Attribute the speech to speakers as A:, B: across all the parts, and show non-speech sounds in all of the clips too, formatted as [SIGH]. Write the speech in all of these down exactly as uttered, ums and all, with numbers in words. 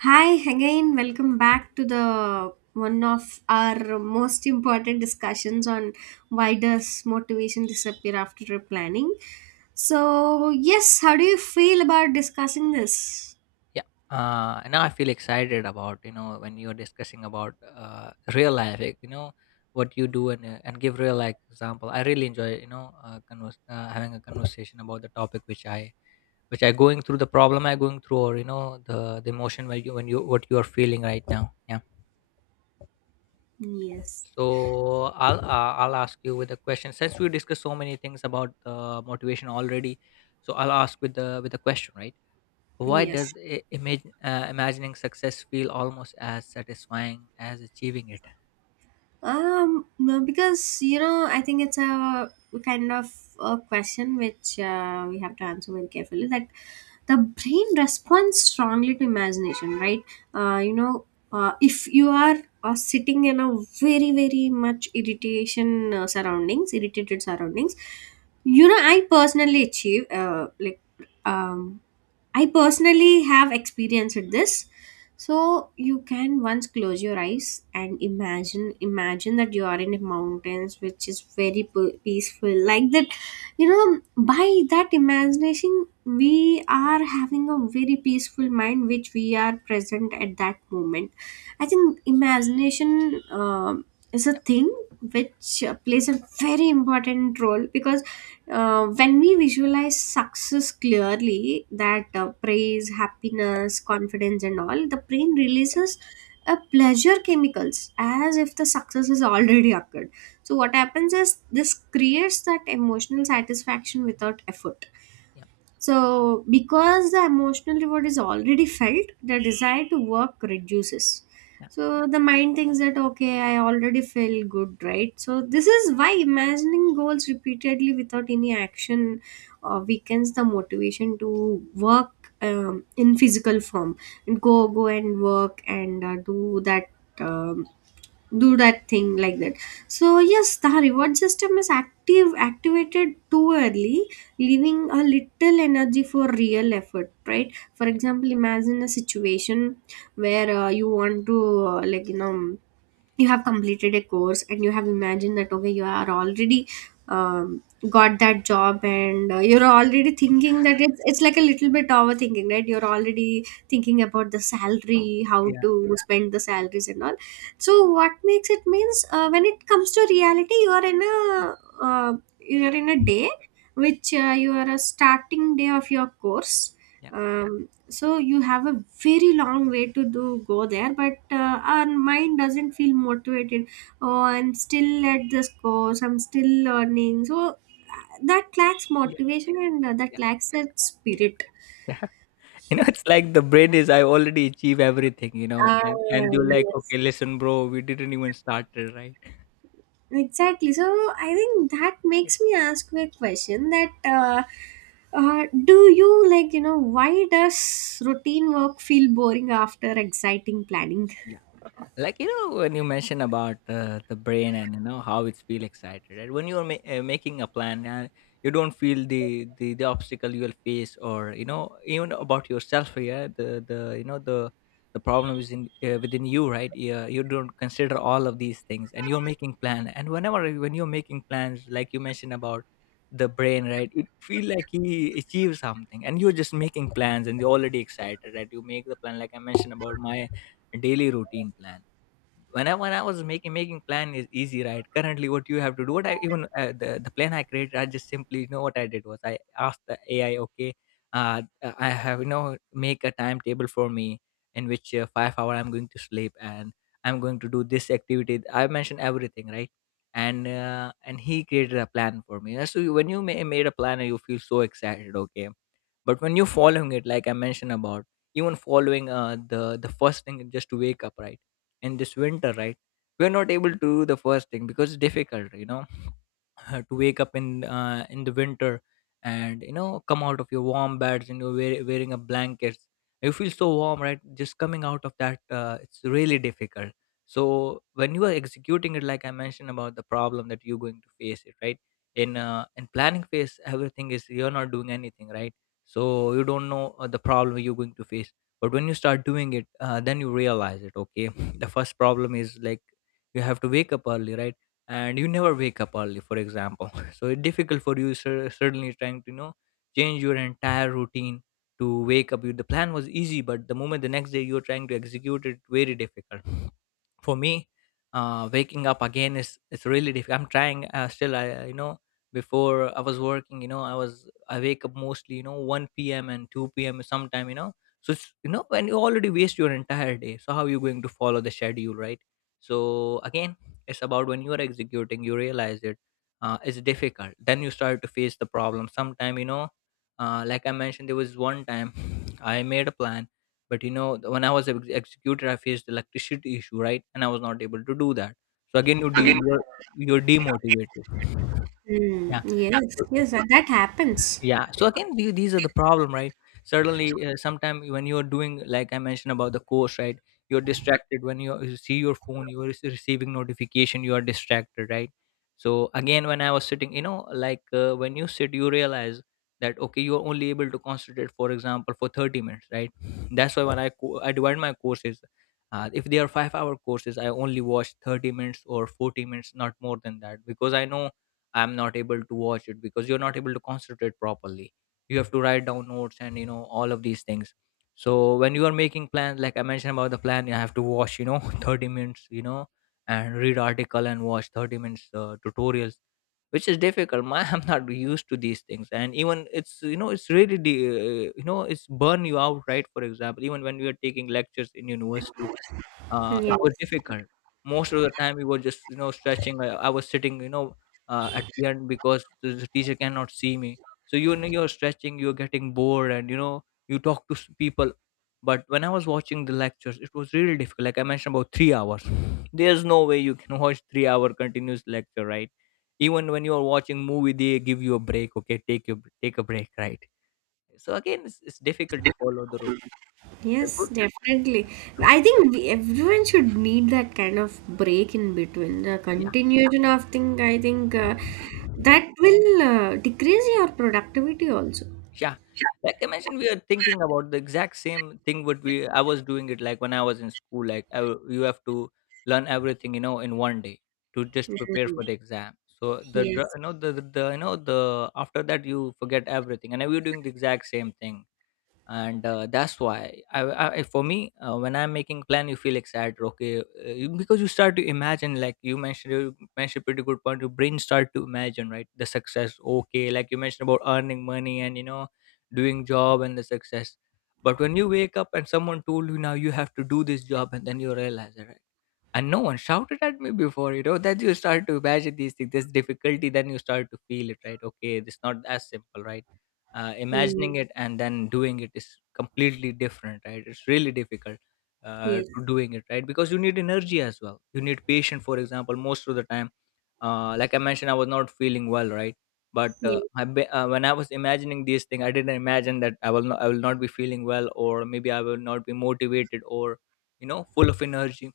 A: Hi again, welcome back to the one of our most important discussions on why does motivation disappear after trip planning. So, yes, how do you feel about discussing this?
B: Yeah. Uh, and now I feel excited about, you know, when you're discussing about uh, real life, like, you know, what you do and, uh, and give real life example. I really enjoy, you know, uh, converse, uh, having a conversation about the topic which i which i going through, the problem I going through, or you know the the emotion where you when you what you are feeling right now, yeah.
A: Yes.
B: So i'll uh, i'll ask you with a question, since we discussed so many things about uh, motivation already. So I'll ask with the with a question, right? Why does
A: Yes.
B: i- imagine, uh, imagining success feel almost as satisfying as achieving it?
A: Um, no, because you know, I think it's a kind of a question which uh, we have to answer very carefully. That the brain responds strongly to imagination, right? Uh, you know, uh, if you are uh, sitting in a very very much irritation uh, surroundings, irritated surroundings, you know, I personally achieve uh, like um I personally have experienced this. So you can once close your eyes and imagine imagine that you are in the mountains, which is very p- peaceful, like that. You know by that imagination, we are having a very peaceful mind, which we are present at that moment. I think imagination um is a thing which uh, plays a very important role, because
B: Yeah,
A: uh, when we visualize success clearly, that uh, praise, happiness, confidence and all, the brain releases a pleasure chemicals as if the success has already occurred. So what happens is this creates that emotional satisfaction without effort.
B: yeah,
A: So, because the emotional reward is already felt, the desire to work reduces.
B: yeah,
A: So, the mind thinks that, okay, I already feel good, right? So, this is why imagining goals repeatedly without any action uh, weakens the motivation to work um, in physical form and go, go and work and uh, do that. um do that thing like that. So yes, the reward system is active activated too early, leaving a little energy for real effort, right? For
B: yeah,
A: example, imagine a situation where uh, you want to uh, like you know you have completed a course and you have imagined that, okay, you are already um, got that job, and uh, you're already thinking that it's, it's like a little bit overthinking, right? You're already thinking about the salary, how
B: yeah,
A: to spend the salaries and all. So what makes it means uh, when it comes to reality, you are in a uh, you are in a day which uh, you are a starting day of your course.
B: yeah,
A: Um, so you have a very long way to do go there, but uh, our mind doesn't feel motivated. Oh, I'm still at this course, I'm still learning, so uh, that lacks
B: yeah,
A: motivation and uh, that
B: yeah.
A: lacks that
B: eh,
A: spirit.
B: yeah. [LAUGHS] You know, it's like the brain is, I already achieve everything, you know,
A: Ah,
B: and and you're like,
A: yes.
B: okay, listen, bro, we didn't even start it, right?
A: Exactly. So I think that
B: Yeah,
A: makes me ask you a question that uh, uh, do you like, you know, why does routine work feel boring after exciting planning?
B: yeah. Like, you know, when you mention about uh, the brain and you know how it's feel excited, right? When you're ma- uh, making a plan and you don't feel the, the the obstacle you'll face, or you know even about yourself, yeah, the the you know the the problem is in uh, within you, right? Yeah, you don't consider all of these things and you're making plan, and whenever when you're making plans, like you mentioned about the brain, right, it feel like he achieves something, and you're just making plans and you're already excited, right? You make the plan like I mentioned about my daily routine plan. When I when I was making making plan is easy, right? Currently, what you have to do, what I even uh, the the plan I created, I just simply, you know, what I did was I asked the A I, okay, uh, uh, I have, you know, make a timetable for me in which uh, five hour I'm going to sleep and I'm going to do this activity. I mentioned everything, right? And uh, and he created a plan for me. So when you ma- made a plan, you feel so excited, okay? But when you're following it, like I mentioned about, even following uh, the the first thing is just to wake up, right? In this winter, right, we're not able to do the first thing because it's difficult, you know, [LAUGHS] to wake up in uh, in the winter and you know come out of your warm beds and you're wear, wearing a blanket. You feel so warm, right, just coming out of that. Uh, it's really difficult. So when you are executing it, like I mentioned about the problem that you're going to face it, right? In uh, in planning phase, everything is, you're not doing anything, right? So you don't know uh, the problem you're going to face. But when you start doing it, uh, then you realize it, okay, [LAUGHS] the first problem is, like, you have to wake up early, right? And you never wake up early, for example. [LAUGHS] So it's difficult for you, cer- certainly trying to, you know, change your entire routine to wake up. You- the plan was easy, but the moment the next day you're trying to execute it, very difficult for me. Uh, waking up again is, it's really difficult. I'm trying, uh, still I uh, you know, before I was working, you know, i was i wake up mostly, you know, one p.m and two p.m sometime, you know. So it's, you know, when you already waste your entire day, so how are you going to follow the schedule, right? So again, it's about when you are executing, you realize it. Uh, it's difficult, then you start to face the problem sometime, you know. Uh, like I mentioned, there was one time, [SIGHS] [LAUGHS] I made a plan, but you know, th- when I was ex- executed, I faced electricity issue, right, and I was not able to do that. So again, you de-
A: Again.
B: you're, you're demotivated.
A: Hmm. Yes,
B: Yeah,
A: yes, that that happens.
B: yeah. So again, the, these are the problem, right? Certainly, uh, sometime when you're doing, like I mentioned about the course, right, you're distracted. When you you see your phone, you're receiving notification, you are distracted, right? So again, when I was sitting, you know, like, uh, when you sit, you realize that, okay, you're only able to concentrate, for example, for thirty minutes, right? That's why when i co- i divide my courses, uh, if they are five hour courses, I only watch thirty minutes or forty minutes, not more than that, because I know I'm not able to watch it because you're not able to concentrate properly. You have to write down notes and, you know, all of these things. So when you are making plans, like I mentioned about the plan, you have to watch, you know, [LAUGHS] thirty minutes, you know, and read article and watch thirty minutes uh, tutorials, which is difficult. My, [LAUGHS] I'm not used to these things, and even it's, you know, it's really the uh, you know, it's burn you out, right? For example, even when we are taking lectures in universities, uh, it
A: Yes,
B: was difficult. Most of the time, we were just, you know, stretching. I, I was sitting, you know, uh, at the end because the, the teacher cannot see me. So, you know, you're stretching, you're getting bored, and, you know, you talk to s- people. But when I was watching the lectures, it was really difficult. Like I mentioned, about three hours. There's no way you can [LAUGHS] watch three-hour continuous lecture, right? Even when you are watching movie, they give you a break. Okay, take your, take a break, right? So again, it's, it's difficult to follow the route. The
A: yes,
B: good,
A: definitely. I think we, everyone should need that kind of break in between. The
B: yeah.
A: continuation of thing, I think uh, that will uh, decrease your productivity also.
B: Yeah. Like I mentioned, we are thinking about the exact same thing what we I was doing it, like when I was in school. Like I, w- you have to learn everything, you know, in one day, to just prepare
A: Hmm.
B: for the exam. So the dr-
A: Yes.
B: you know the, the the, you know the after that you forget everything, and we were doing the exact same thing. And uh, that's why I, I, for me, uh, when I'm making plan, you feel excited, okay, uh, you- because you start to imagine, like you mentioned. You mentioned pretty good point, your brain start to imagine, right, the success, okay, like you mentioned about earning money and, you know, doing job and the success. But when you wake up and someone told you, now you have to do this job, and then you realize it, right? And no one shouted at me before, you know, that you start to imagine these things, this difficulty, then you start to feel it, right, okay, it's not as simple, right? uh,
A: Hmm.
B: imagining it and then doing it is completely different, right, it's really difficult uh,
A: Yes.
B: to doing it, right, because you need energy as well, you need patience, for example. Most of the time, uh, like I mentioned, I was not feeling well, right? but uh,
A: Yes.
B: I be, uh, when I was imagining these things, I didn't imagine that i will not, i will not be feeling well, or maybe I will not be motivated or, you know, full of energy.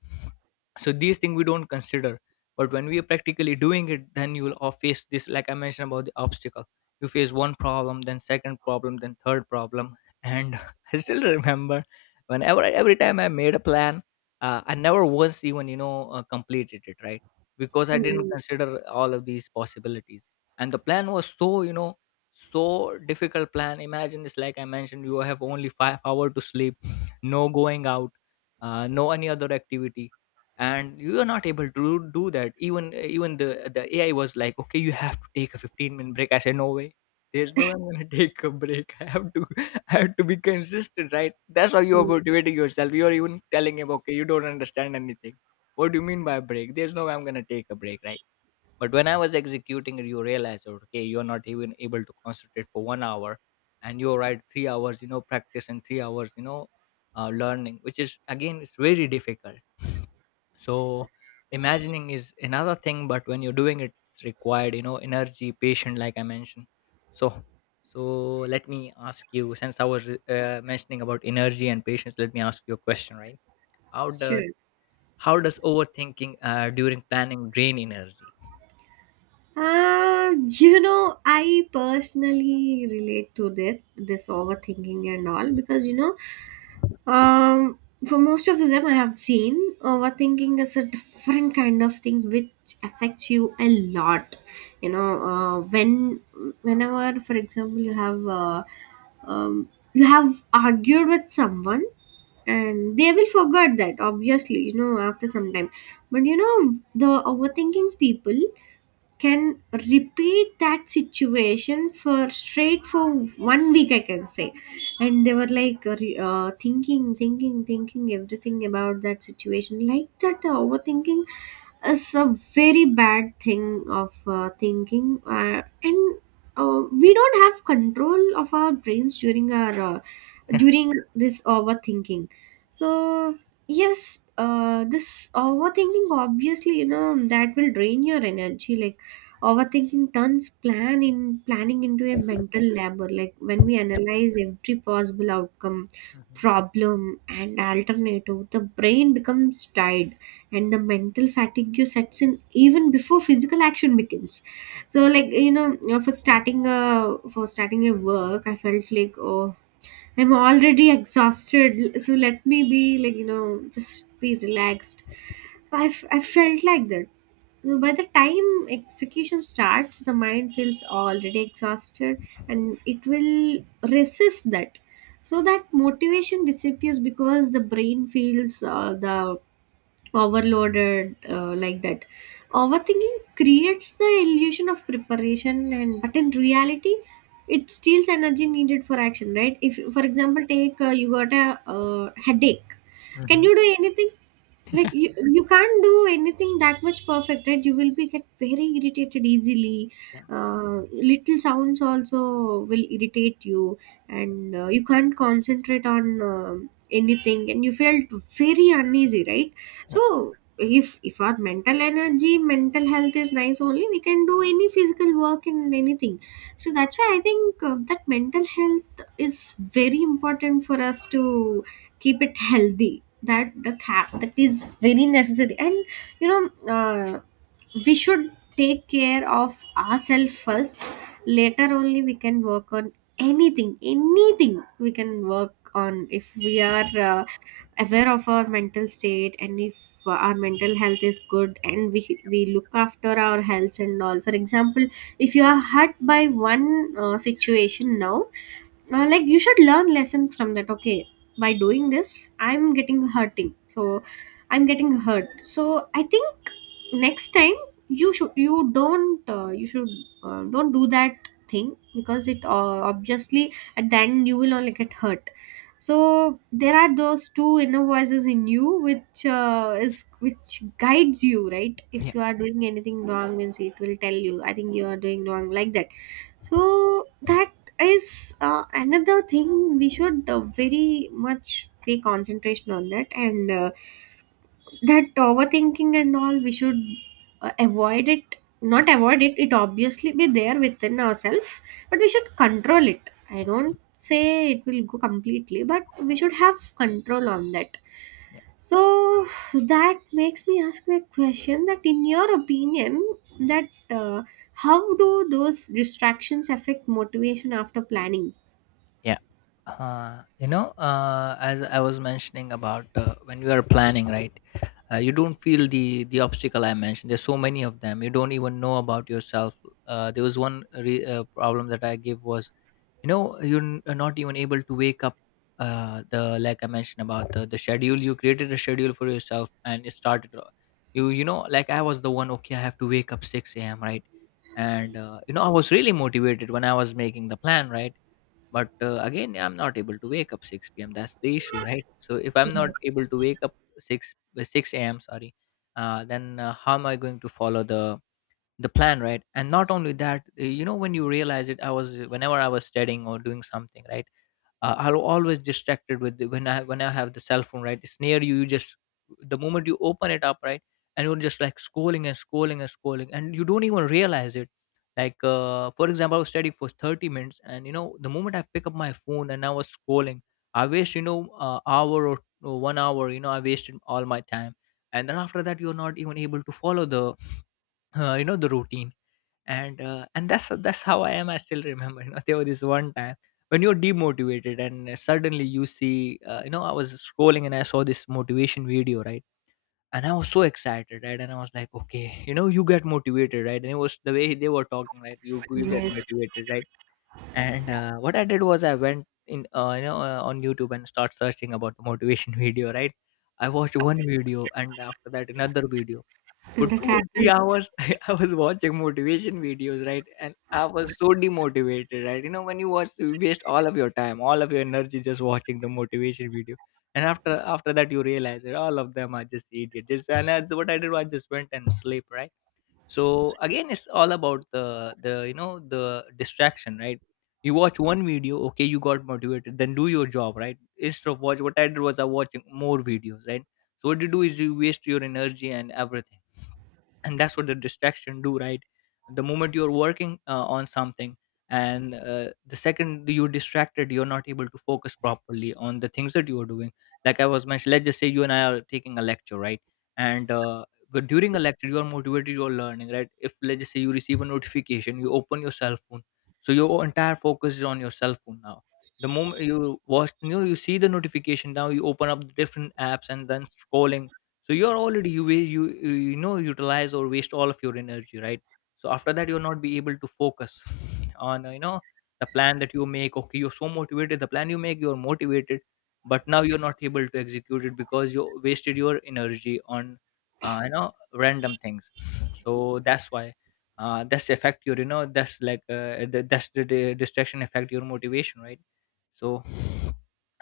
B: So these things we don't consider, but when we are practically doing it, then you will all face this. Like I mentioned about the obstacle, you face one problem, then second problem, then third problem. And [LAUGHS] I still remember, whenever I, every time I made a plan, uh, I never once even, you know, uh, completed it, right? Because I didn't
A: Mm,
B: consider all of these possibilities. And the plan was so, you know, so difficult plan. Imagine this, like I mentioned, you have only five hours to sleep, no going out, uh, no any other activity, and you are not able to do that. Even even the the A I was like, okay, you have to take a fifteen minute break. I said, no way. There's no way I'm gonna [LAUGHS] take a break. [LAUGHS] I have to, [LAUGHS] I have to be consistent, right? That's how you are
A: mm,
B: motivating yourself. You are even telling him, okay, you don't understand anything, what do you mean by break? There's no way I'm gonna take a break, right? But when I was executing it, you realize, okay, you're not even able to concentrate for one hour, and you're right, three hours, you know, practice and three hours, you know, uh, learning, which is again, it's very difficult. So imagining is another thing, but when you're doing it, it's required, you know, energy, patient, like I mentioned. So, so let me ask you, since I was uh, mentioning about energy and patience, let me ask you a question, right? How does
A: sure.
B: how does overthinking uh, during planning drain energy?
A: Uh, you know, I personally relate to that, this overthinking and all, because you know Um, for most of them I have seen, overthinking is a different kind of thing which affects you a lot. You know, uh, when whenever, for example, you have uh, um, you have argued with someone, and they will forget that obviously. You know, after some time, but you know the overthinking people can repeat that situation for straight for one week, I can say. And they were like uh, re- uh, thinking, thinking, thinking everything about that situation like that. The overthinking is a very bad thing of uh, thinking uh, and uh,
B: Yeah,
A: we don't have control of our brains during our uh,
B: [LAUGHS] yeah.
A: during this overthinking. So yes, uh, this overthinking obviously you know that will drain your energy, like overthinking turns plan in planning into a mental labor, like when we analyze every possible outcome,
B: Mm-hmm.
A: problem and alternative, the brain becomes tired and the mental fatigue sets in even before physical action begins. So like you know you know, for starting a for starting a work, I felt like, oh, I'm already exhausted, so let me be like, you know, just be relaxed. So I, f- I felt like that. You know, By the time execution starts, the mind feels already exhausted, and it will resist that. So that motivation disappears because the brain feels uh, the overloaded uh, like that. Overthinking creates the illusion of preparation, and but in reality it steals energy needed for action, right? If, for example, take uh, you got a uh, headache, can
B: Mm-hmm.
A: you do anything? Like, you, you can't do anything that much perfect, right? You will be get very irritated easily.
B: Yeah.
A: uh, Little sounds also will irritate you,
B: Yep.
A: and uh, you can't concentrate on um anything, and you felt very uneasy, right? So
B: Yep.
A: if if our mental energy mental health is nice, only we can do any physical work and anything. So that's why I think uh, that mental health is very important for us to keep it healthy. That that hap- that is very necessary, and you know uh, we should take care of ourselves first. Later only we can work on anything anything we can work on, if we are uh, aware of our mental state, and if our mental health is good, and we we look after our health and all. For example, if you are hurt by one uh, situation now, uh, like you should learn lesson from that. Okay, by doing this I'm getting hurting, so I'm getting hurt. So I think next time you should you don't uh, you should uh, don't do that thing, because it uh, obviously at the end you will only get hurt. So there are those two inner voices in you which uh, is which guides you, right? If
B: Yep.
A: you are doing anything wrong means it will tell you, I think you are doing wrong, like that. So that is uh, another thing we should uh, very much pay concentration on that. And uh, that overthinking and all, we should uh, avoid it. Not avoid it, it obviously be there within ourselves, but we should control it. I don't say it will go completely, but we should have control on that.
B: Yep.
A: So that makes me ask my question, that in your opinion, that uh, how do those distractions affect motivation after planning?
B: Yeah. Uh, you know, uh, as I was mentioning about uh, when you are planning, right? Uh, you don't feel the the obstacle I mentioned. There's so many of them. You don't even know about yourself. Uh, there was one re- uh, problem that I gave was you know you're n- uh, not even able to wake up uh the like I mentioned about the, the schedule. You created a schedule for yourself and it started, uh, you you know like I was the one, okay, I have to wake up six a.m, right? And uh, you know, I was really motivated when I was making the plan, right? But uh, again, I'm not able to wake up six p.m. That's the issue, right? So if I'm not able to wake up six, uh, six a.m, sorry. Uh, then uh, how am I going to follow the the plan, right? And not only that, uh, you know, when you realize it, I was, whenever I was studying or doing something, right, uh, I'll always distracted with the, when i when i have the cell phone, right? It's near you. You just, the moment you open it up, right, and you're just like scrolling and scrolling and scrolling, and you don't even realize it. Like uh, for example, I was studying for thirty minutes, and you know, the moment I pick up my phone and I was scrolling, I waste, you know, uh, hour or, or one hour, you know, I wasted all my time. And then after that, you're not even able to follow the, uh, you know, the routine. And uh, and that's that's how I am. I still remember, you know, there was this one time when you're demotivated and suddenly you see, uh, you know, I was scrolling and I saw this motivation video, right? And I was so excited, right? And I was like, okay, you know, you get motivated, right? And it was the way they were talking, right? You you get
A: Yes,
B: motivated, right? And uh, what I did was I went in, uh, you know, uh, on YouTube and start searching about the motivation [LAUGHS] video, right? I watched one video and after that another video for
A: that
B: two or three
A: happens.
B: hours, [LAUGHS] I was watching motivation videos, right? And I was so demotivated, right? You know, when you watch, you waste all of your time, all of your energy just watching the motivation video. And after after that, you realize that all of them are just idiots. Just, and that's what I did. I just went and sleep, right? So again, it's all about the the you know the distraction, right? You watch one video, okay, you got motivated, then do your job, right? Instead of watch, what I did was I watching more videos, right? So what you do is you waste your energy and everything, and that's what the distraction do, right? The moment you're working uh, on something, and uh, the second you're distracted, you're not able to focus properly on the things that you are doing. Like I was mentioned, let's just say you and I are taking a lecture, right? And uh, but during a lecture, you are motivated, you're learning, right? If let's just say you receive a notification, you open your cell phone, so your entire focus is on your cell phone now. The moment you watch, you know, you see the notification, now you open up the different apps and then scrolling. So you're already, you wa- you you know, utilize or waste all of your energy, right? So after that, you'll not be able to focus [LAUGHS] on uh, you know, the plan that you make. Okay, you're so motivated, the plan you make, you're motivated, but now you're not able to execute it because you wasted your energy on, uh, you know, random things. So that's why, uh, that's the effect your, you know, that's like, uh, the, that's the, the distraction effect your motivation, right? So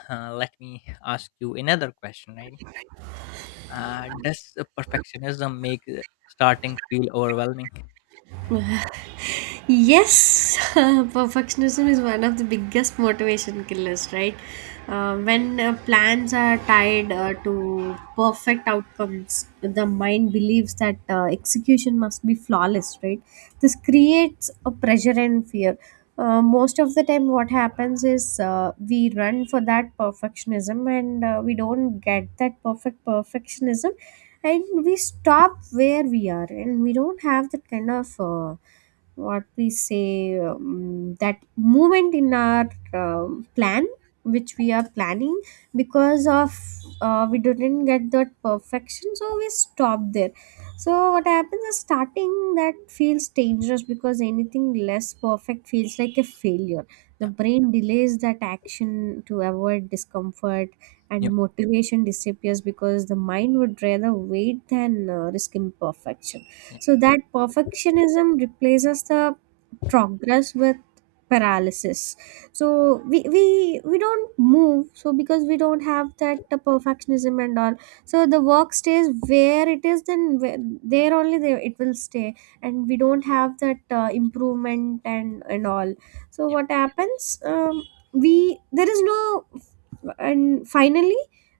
B: uh, let me ask you another question, right? Uh, does uh, perfectionism make uh, starting feel overwhelming?
A: [LAUGHS] Yes, [LAUGHS] perfectionism is one of the biggest motivation killers, right? Uh, when uh, plans are tied uh, to perfect outcomes, the mind believes that uh, execution must be flawless, right? This creates a pressure and fear. Uh, most of the time, what happens is uh, we run for that perfectionism, and uh, we don't get that perfect perfectionism, and we stop where we are, and we don't have that kind of. Uh, what we say, um, that movement in our um plan which we are planning, because of uh, we didn't get that perfection, so we stop there. So what happens is starting that feels dangerous, because anything less perfect feels like a failure. The
B: Yeah,
A: brain delays that action to avoid discomfort, and
B: yeah,
A: motivation disappears because the mind would rather wait than uh, risk imperfection.
B: yeah,
A: So that perfectionism replaces the progress with paralysis. So we, we we don't move, so because we don't have that the perfectionism and all. So the work stays where it is, then where, there only, there it will stay, and we don't have that uh, improvement and and all. So
B: yeah.
A: what happens? Um, we There is no, and finally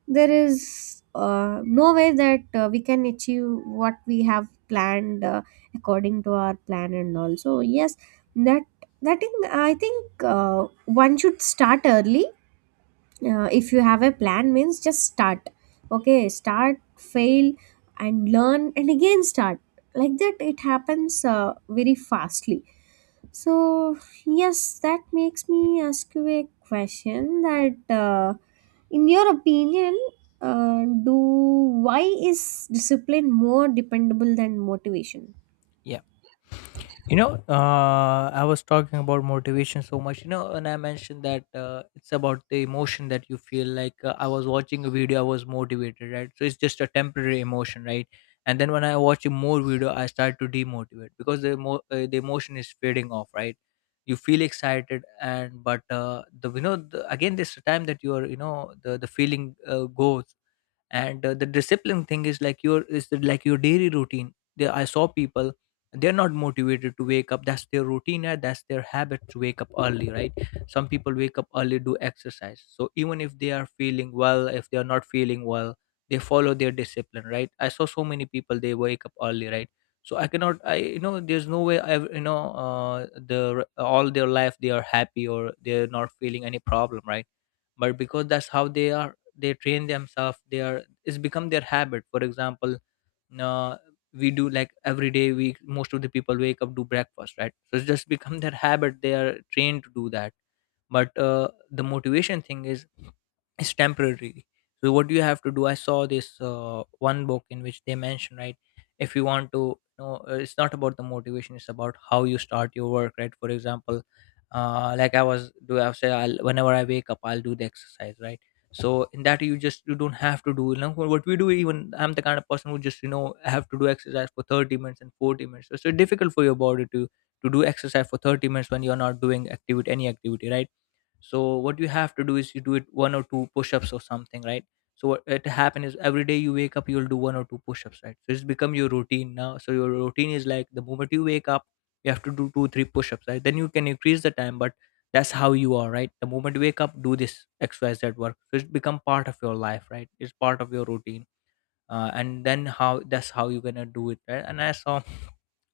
A: there is uh, no way that uh, we can achieve what we have planned uh, according to our plan and all. So yes, that that thing, I think uh, one should start early. Uh, if you have a plan means, just start. Okay, start, fail and learn and again start, like that it happens uh, very fastly. So yes, that makes me ask you a question that uh, in your opinion uh, do why is discipline more dependable than motivation?
B: Yeah. You know, uh, I was talking about motivation so much, you know, and I mentioned that uh, it's about the emotion that you feel. Like uh, I was watching a video, I was motivated, right? So it's just a temporary emotion, right? And then when I watch a more video, I start to demotivate because the emo- uh, the emotion is fading off, right? You feel excited, and but uh, the, you know, the, again, this time that you are, you know, the the feeling uh, goes. And uh, the discipline thing is like your is like your daily routine. There I saw people, they're not motivated to wake up. That's their routine and that's their habit to wake up early, right? Some people wake up early, do exercise. So even if they are feeling well, if they are not feeling well, they follow their discipline, right? I saw so many people, they wake up early, right? So I cannot, I, you know, there's no way I, you know, uh the all their life they are happy or they're not feeling any problem, right? But because that's how they are, they train themselves, they are, it's become their habit. For example, uh, we do, like, every day, we, most of the people wake up, do breakfast, right? So it's just become their habit, they are trained to do that. But uh, the motivation thing is it's temporary. So what you have to do, I saw this uh, one book in which they mention, right, if you want to, you know, uh, it's not about the motivation; it's about how you start your work, right? For example, uh, like I was do, I've said, I'll, whenever I wake up, I'll do the exercise, right? So in that, you just you don't have to do. You know, what we do, even I'm the kind of person who just, you know, have to do exercise for thirty minutes and forty minutes. So it's so difficult for your body to to do exercise for thirty minutes when you're not doing activity, any activity right? So what you have to do is you do it one or two push-ups or something, right? So what it happen is every day you wake up, you'll do one or two push-ups, right? So it's become your routine now. So your routine is like the moment you wake up, you have to do two three push-ups, right? Then you can increase the time. But that's how you are, right? The moment you wake up, do this xyz work. So it's become part of your life, right? It's part of your routine. Uh, and then how, that's how you're gonna do it, right? And I saw,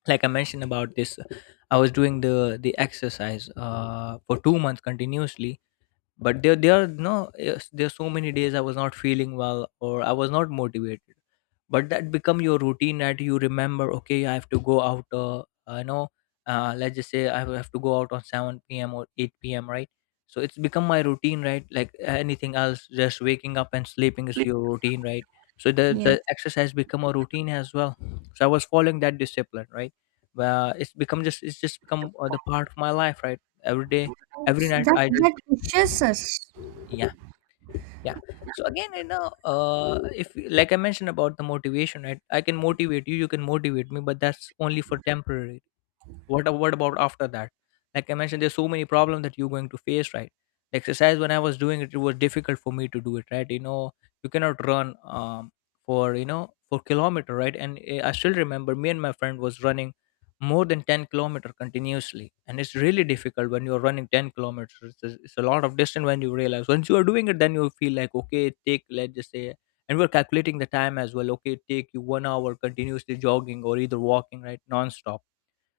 B: like I mentioned about this, I was doing the the exercise uh, for two months continuously. But there there are no, yes, there are so many days I was not feeling well or I was not motivated. But that become your routine, that you remember, okay, I have to go out, uh, I know, uh, let's just say I have to go out on seven p.m or eight p.m, right? So it's become my routine, right? Like anything else, just waking up and sleeping is your routine, right? So the
A: Yes.
B: the exercise become a routine as well. So I was following that discipline, right? Well, it's become just, it's just become uh, the part of my life, right? Every day, every night,
A: that
B: I
A: that
B: just
A: pushes us.
B: yeah, yeah. So again, you know, uh, if you- like I mentioned about the motivation, right, I can motivate you, you can motivate me, but that's only for temporary. What a- what about after that? Like I mentioned, there's so many problems that you're going to face, right? The exercise, when I was doing it, it was difficult for me to do it, right? You know, you cannot run, um, for, you know, for kilometer, right? And eh, I still remember, me and my friend was running more than ten kilometer continuously, and it's really difficult when you're running ten kilometers. It's a, it's a lot of distance. When you realize once you are doing it, then you feel like, okay, it take, let's just say, and we're calculating the time as well, okay, it take you one hour continuously jogging or either walking, right, non-stop.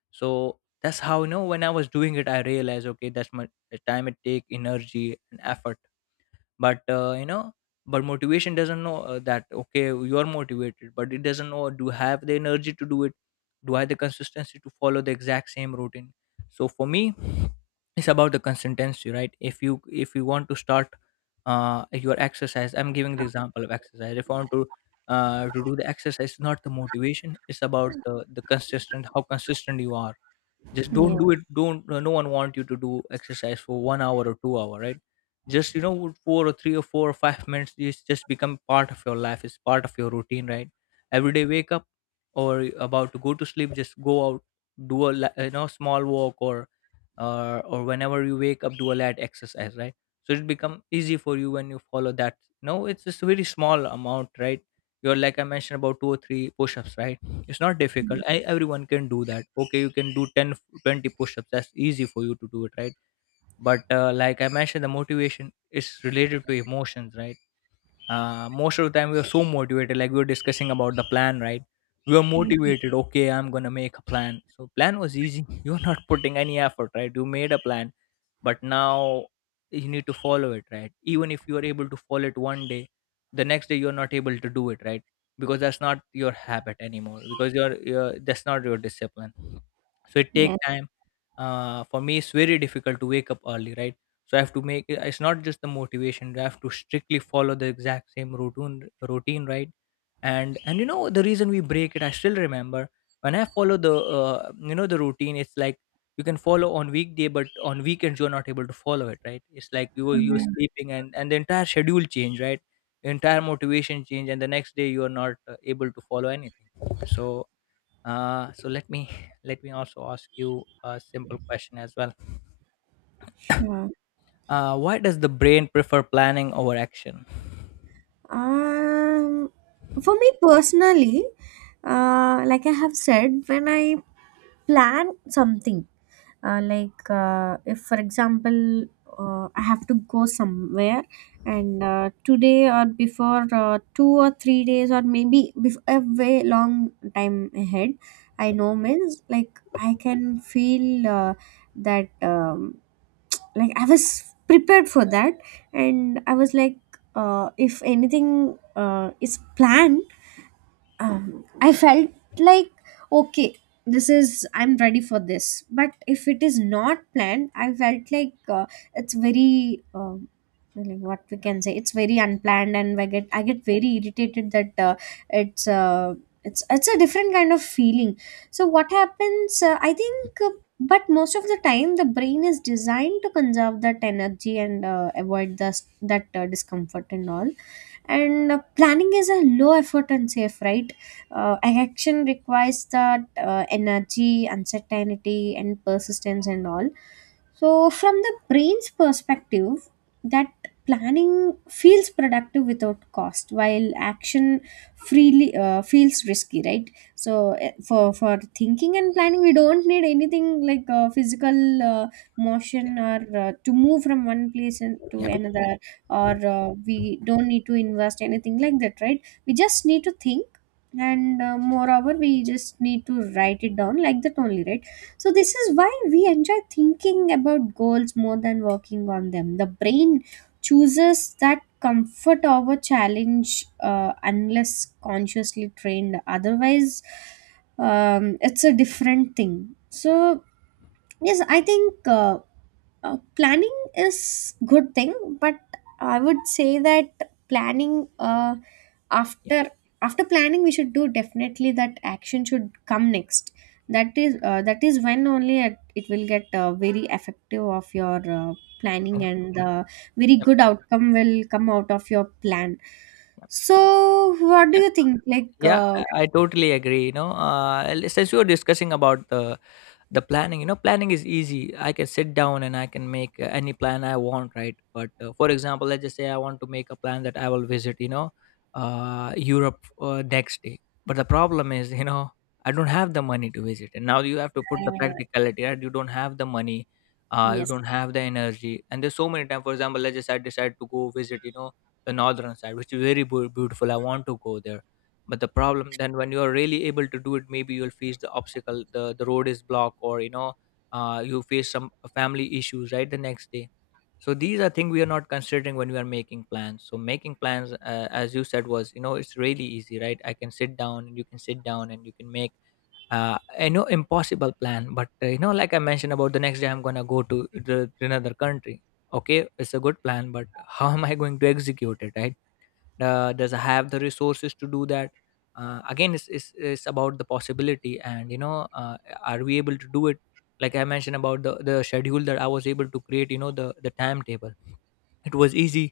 B: So that's how, you know, when I was doing it, I realized, okay, that's my time, it take energy and effort. But uh, you know, but motivation doesn't know uh, that, okay, you are motivated, but it doesn't know, do you have the energy to do it? Do I have the consistency to follow the exact same routine? So for me, it's about the consistency, right? If you if you want to start uh, your exercise, I'm giving the example of exercise. If i want to uh, to do the exercise. Not the motivation, it's about the the consistent, how consistent you are. Just don't
A: Yes.
B: do it. Don't uh, No one want you to do exercise for one hour or two hour, right? Just you know with four or three or four or five minutes, it's just become part of your life, it's part of your routine, right? Every day wake up or about to go to sleep, just go out, do a li- you know small walk, or uh, or whenever you wake up, do a light exercise, right? So it become easy for you when you follow that. No, it's just a very small amount, right? You're, like I mentioned, about two or three push-ups, right? It's not difficult. I, everyone can do that. Okay, you can do ten, twenty push-ups, that's easy for you to do it, right? But uh, like I mentioned, the motivation is related to emotions, right? Uh, most of the time, we were so motivated, like we were discussing about the plan, right? We were
A: Yeah.
B: motivated. Okay, I'm gonna make a plan, so plan was easy. [LAUGHS] You're not putting any effort, right? You made a plan, but now you need to follow it, right? Even if you are able to follow it one day, the next day you're not able to do it, right? Because that's not your habit anymore, because you're, you're that's not your discipline. So it take
A: Yes.
B: time. Uh, for me, it's very difficult to wake up early, right? So I have to make it. It's not just the motivation. I have to strictly follow the exact same routine routine right? And and you know, the reason we break it, I still remember. When I follow the uh, you know the routine, it's like you can follow on weekday but on weekends you're not able to follow it, right? It's like you were you're
A: Mm.
B: sleeping, and and the entire schedule change, right? The entire motivation change, and the next day you are not uh, able to follow anything. So uh so let me [LAUGHS] let me also ask you a simple question as well.
A: Sure.
B: Uh, why does the brain prefer planning over action?
A: Um, for me personally, uh, like I have said, when I plan something, uh, like uh, if, for example, uh, I have to go somewhere, and uh, today or before uh, two or three days, or maybe before a way long time ahead, I know means, like I can feel uh, that. Um, like I was prepared for that, and I was like uh, if anything uh, is planned, um, I felt like, okay, this is, I'm ready for this. But if it is not planned, I felt like uh, it's very, um, like what we can say, it's very unplanned, and I get, I get very irritated that uh, it's, uh, it's, it's a different kind of feeling. So what happens, uh, I think, uh, but most of the time the brain is designed to conserve that energy and uh, avoid the, that uh, discomfort and all. And uh, planning is a low effort and safe, right? Uh, action requires that uh, energy, uncertainty and persistence and all. So from the brain's perspective, that planning feels productive without cost, while action freely uh, feels risky, right? So eh, for for thinking and planning, we don't need anything like uh, physical uh,
B: Yeah,
A: motion, or uh, to move from one place and to
B: yeah,
A: another. Or uh, we don't need to invest anything like that, right? We just need to think, and uh, moreover we just need to write it down like that only, right? So this is why we enjoy thinking about goals more than working on them. The brain chooses that comfort over challenge, uh, unless consciously trained otherwise. Um, it's a different thing. So yes, I think uh, uh, planning is good thing, but I would say that planning uh,
B: yeah,
A: after after planning we should do definitely that action should come next.
B: yeah,
A: That is uh, that is when only it, it will get uh, very effective of your uh, planning, and the very
B: yeah.
A: good outcome will come out of your plan. So what do
B: Yeah.
A: you think, like
B: Yeah,
A: uh,
B: I I totally agree. You know, uh, l- since you were discussing about the the planning, you know planning is easy. I can sit down and I can make uh, any plan I want, right? But uh, for example, let's just say I want to make a plan that I will visit, you know uh, Europe uh, next day. But the problem is, you know I don't have the money to visit, and now you have to put the
A: uh,
B: practicality, right? You don't have the money, uh, you
A: yes,
B: don't have the energy, and there's so many times. For example, let's just say I decide to go visit, you know the northern side, which is very beau- beautiful, I want to go there. But the problem, then when you are really able to do it, maybe you'll face the obstacle, the the road is blocked, or you know uh, you face some family issues, right? The next day. So these are things we are not considering when we are making plans. So making plans, uh, as you said, was, you know it's really easy, right? I can sit down and you can sit down and you can make uh, I know impossible plan, but uh, you know, like I mentioned about the next day, I'm gonna go to the, to another country. Okay, it's a good plan, but [LAUGHS] how am I going to execute it, right? Uh, does have the resources to do that. Uh, again, it's, it's, it's about the possibility, and you know uh, are we able to do it? Like I mentioned about the, the schedule that I was able to create, you know, the the timetable. It was easy.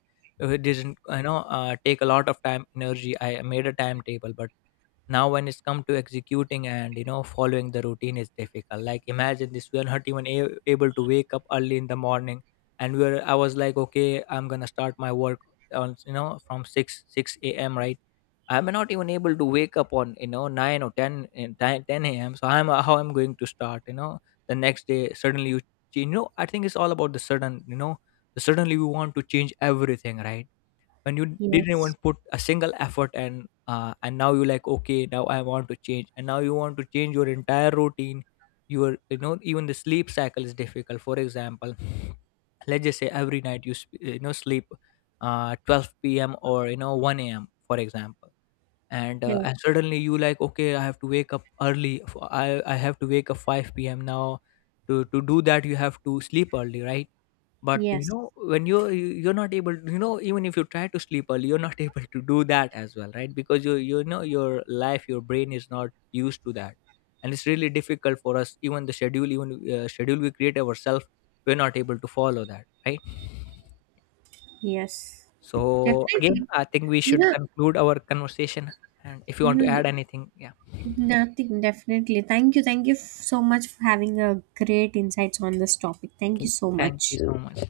B: Uh, it didn't you know uh, take a lot of time, energy. I made a timetable, but now when it's come to executing and, you know, following the routine is difficult. Like imagine this, we are not even a- able to wake up early in the morning. And we were. I was like, okay, I'm gonna start my work on, you know, from 6 6 a.m, right? I'm not even able to wake up on, you know, nine or ten, in 10 10 a.m, so I'm how I'm going to start, you know, the next day. Suddenly, you you know I think it's all about the sudden, you know suddenly we want to change everything, right? When you didn't even
A: yes,
B: put a single effort, and uh, and now you like, okay, now I want to change, and now you want to change your entire routine. Your you know Even the sleep cycle is difficult. For example, [SNIFFS] let's just say every night you sp- you know sleep uh twelve p m or, you know, one a m, for example. and uh,
A: yes,
B: and suddenly you like, okay, I have to wake up early. F- i i have to wake up five p m now. To to do that, you have to sleep early, right? But you
A: yes,
B: know, when you you- you're not able to, you know, even if you try to sleep early, you're not [LAUGHS] able to do that as well, right? Because you you know your life, your brain is not used to that, and it's really difficult for us. Even the schedule, even uh, schedule we create ourselves, we're not able to follow that, right?
A: yes,
B: So again,
A: definitely
B: I think we
A: you
B: should
A: know
B: conclude our conversation. And if you want to
A: Mm,
B: add anything, yeah,
A: nothing, definitely. Thank you. Thank you f- so much for having a great insights on this topic. Thank
B: okay,
A: you so
B: thank you
A: much.
B: so much.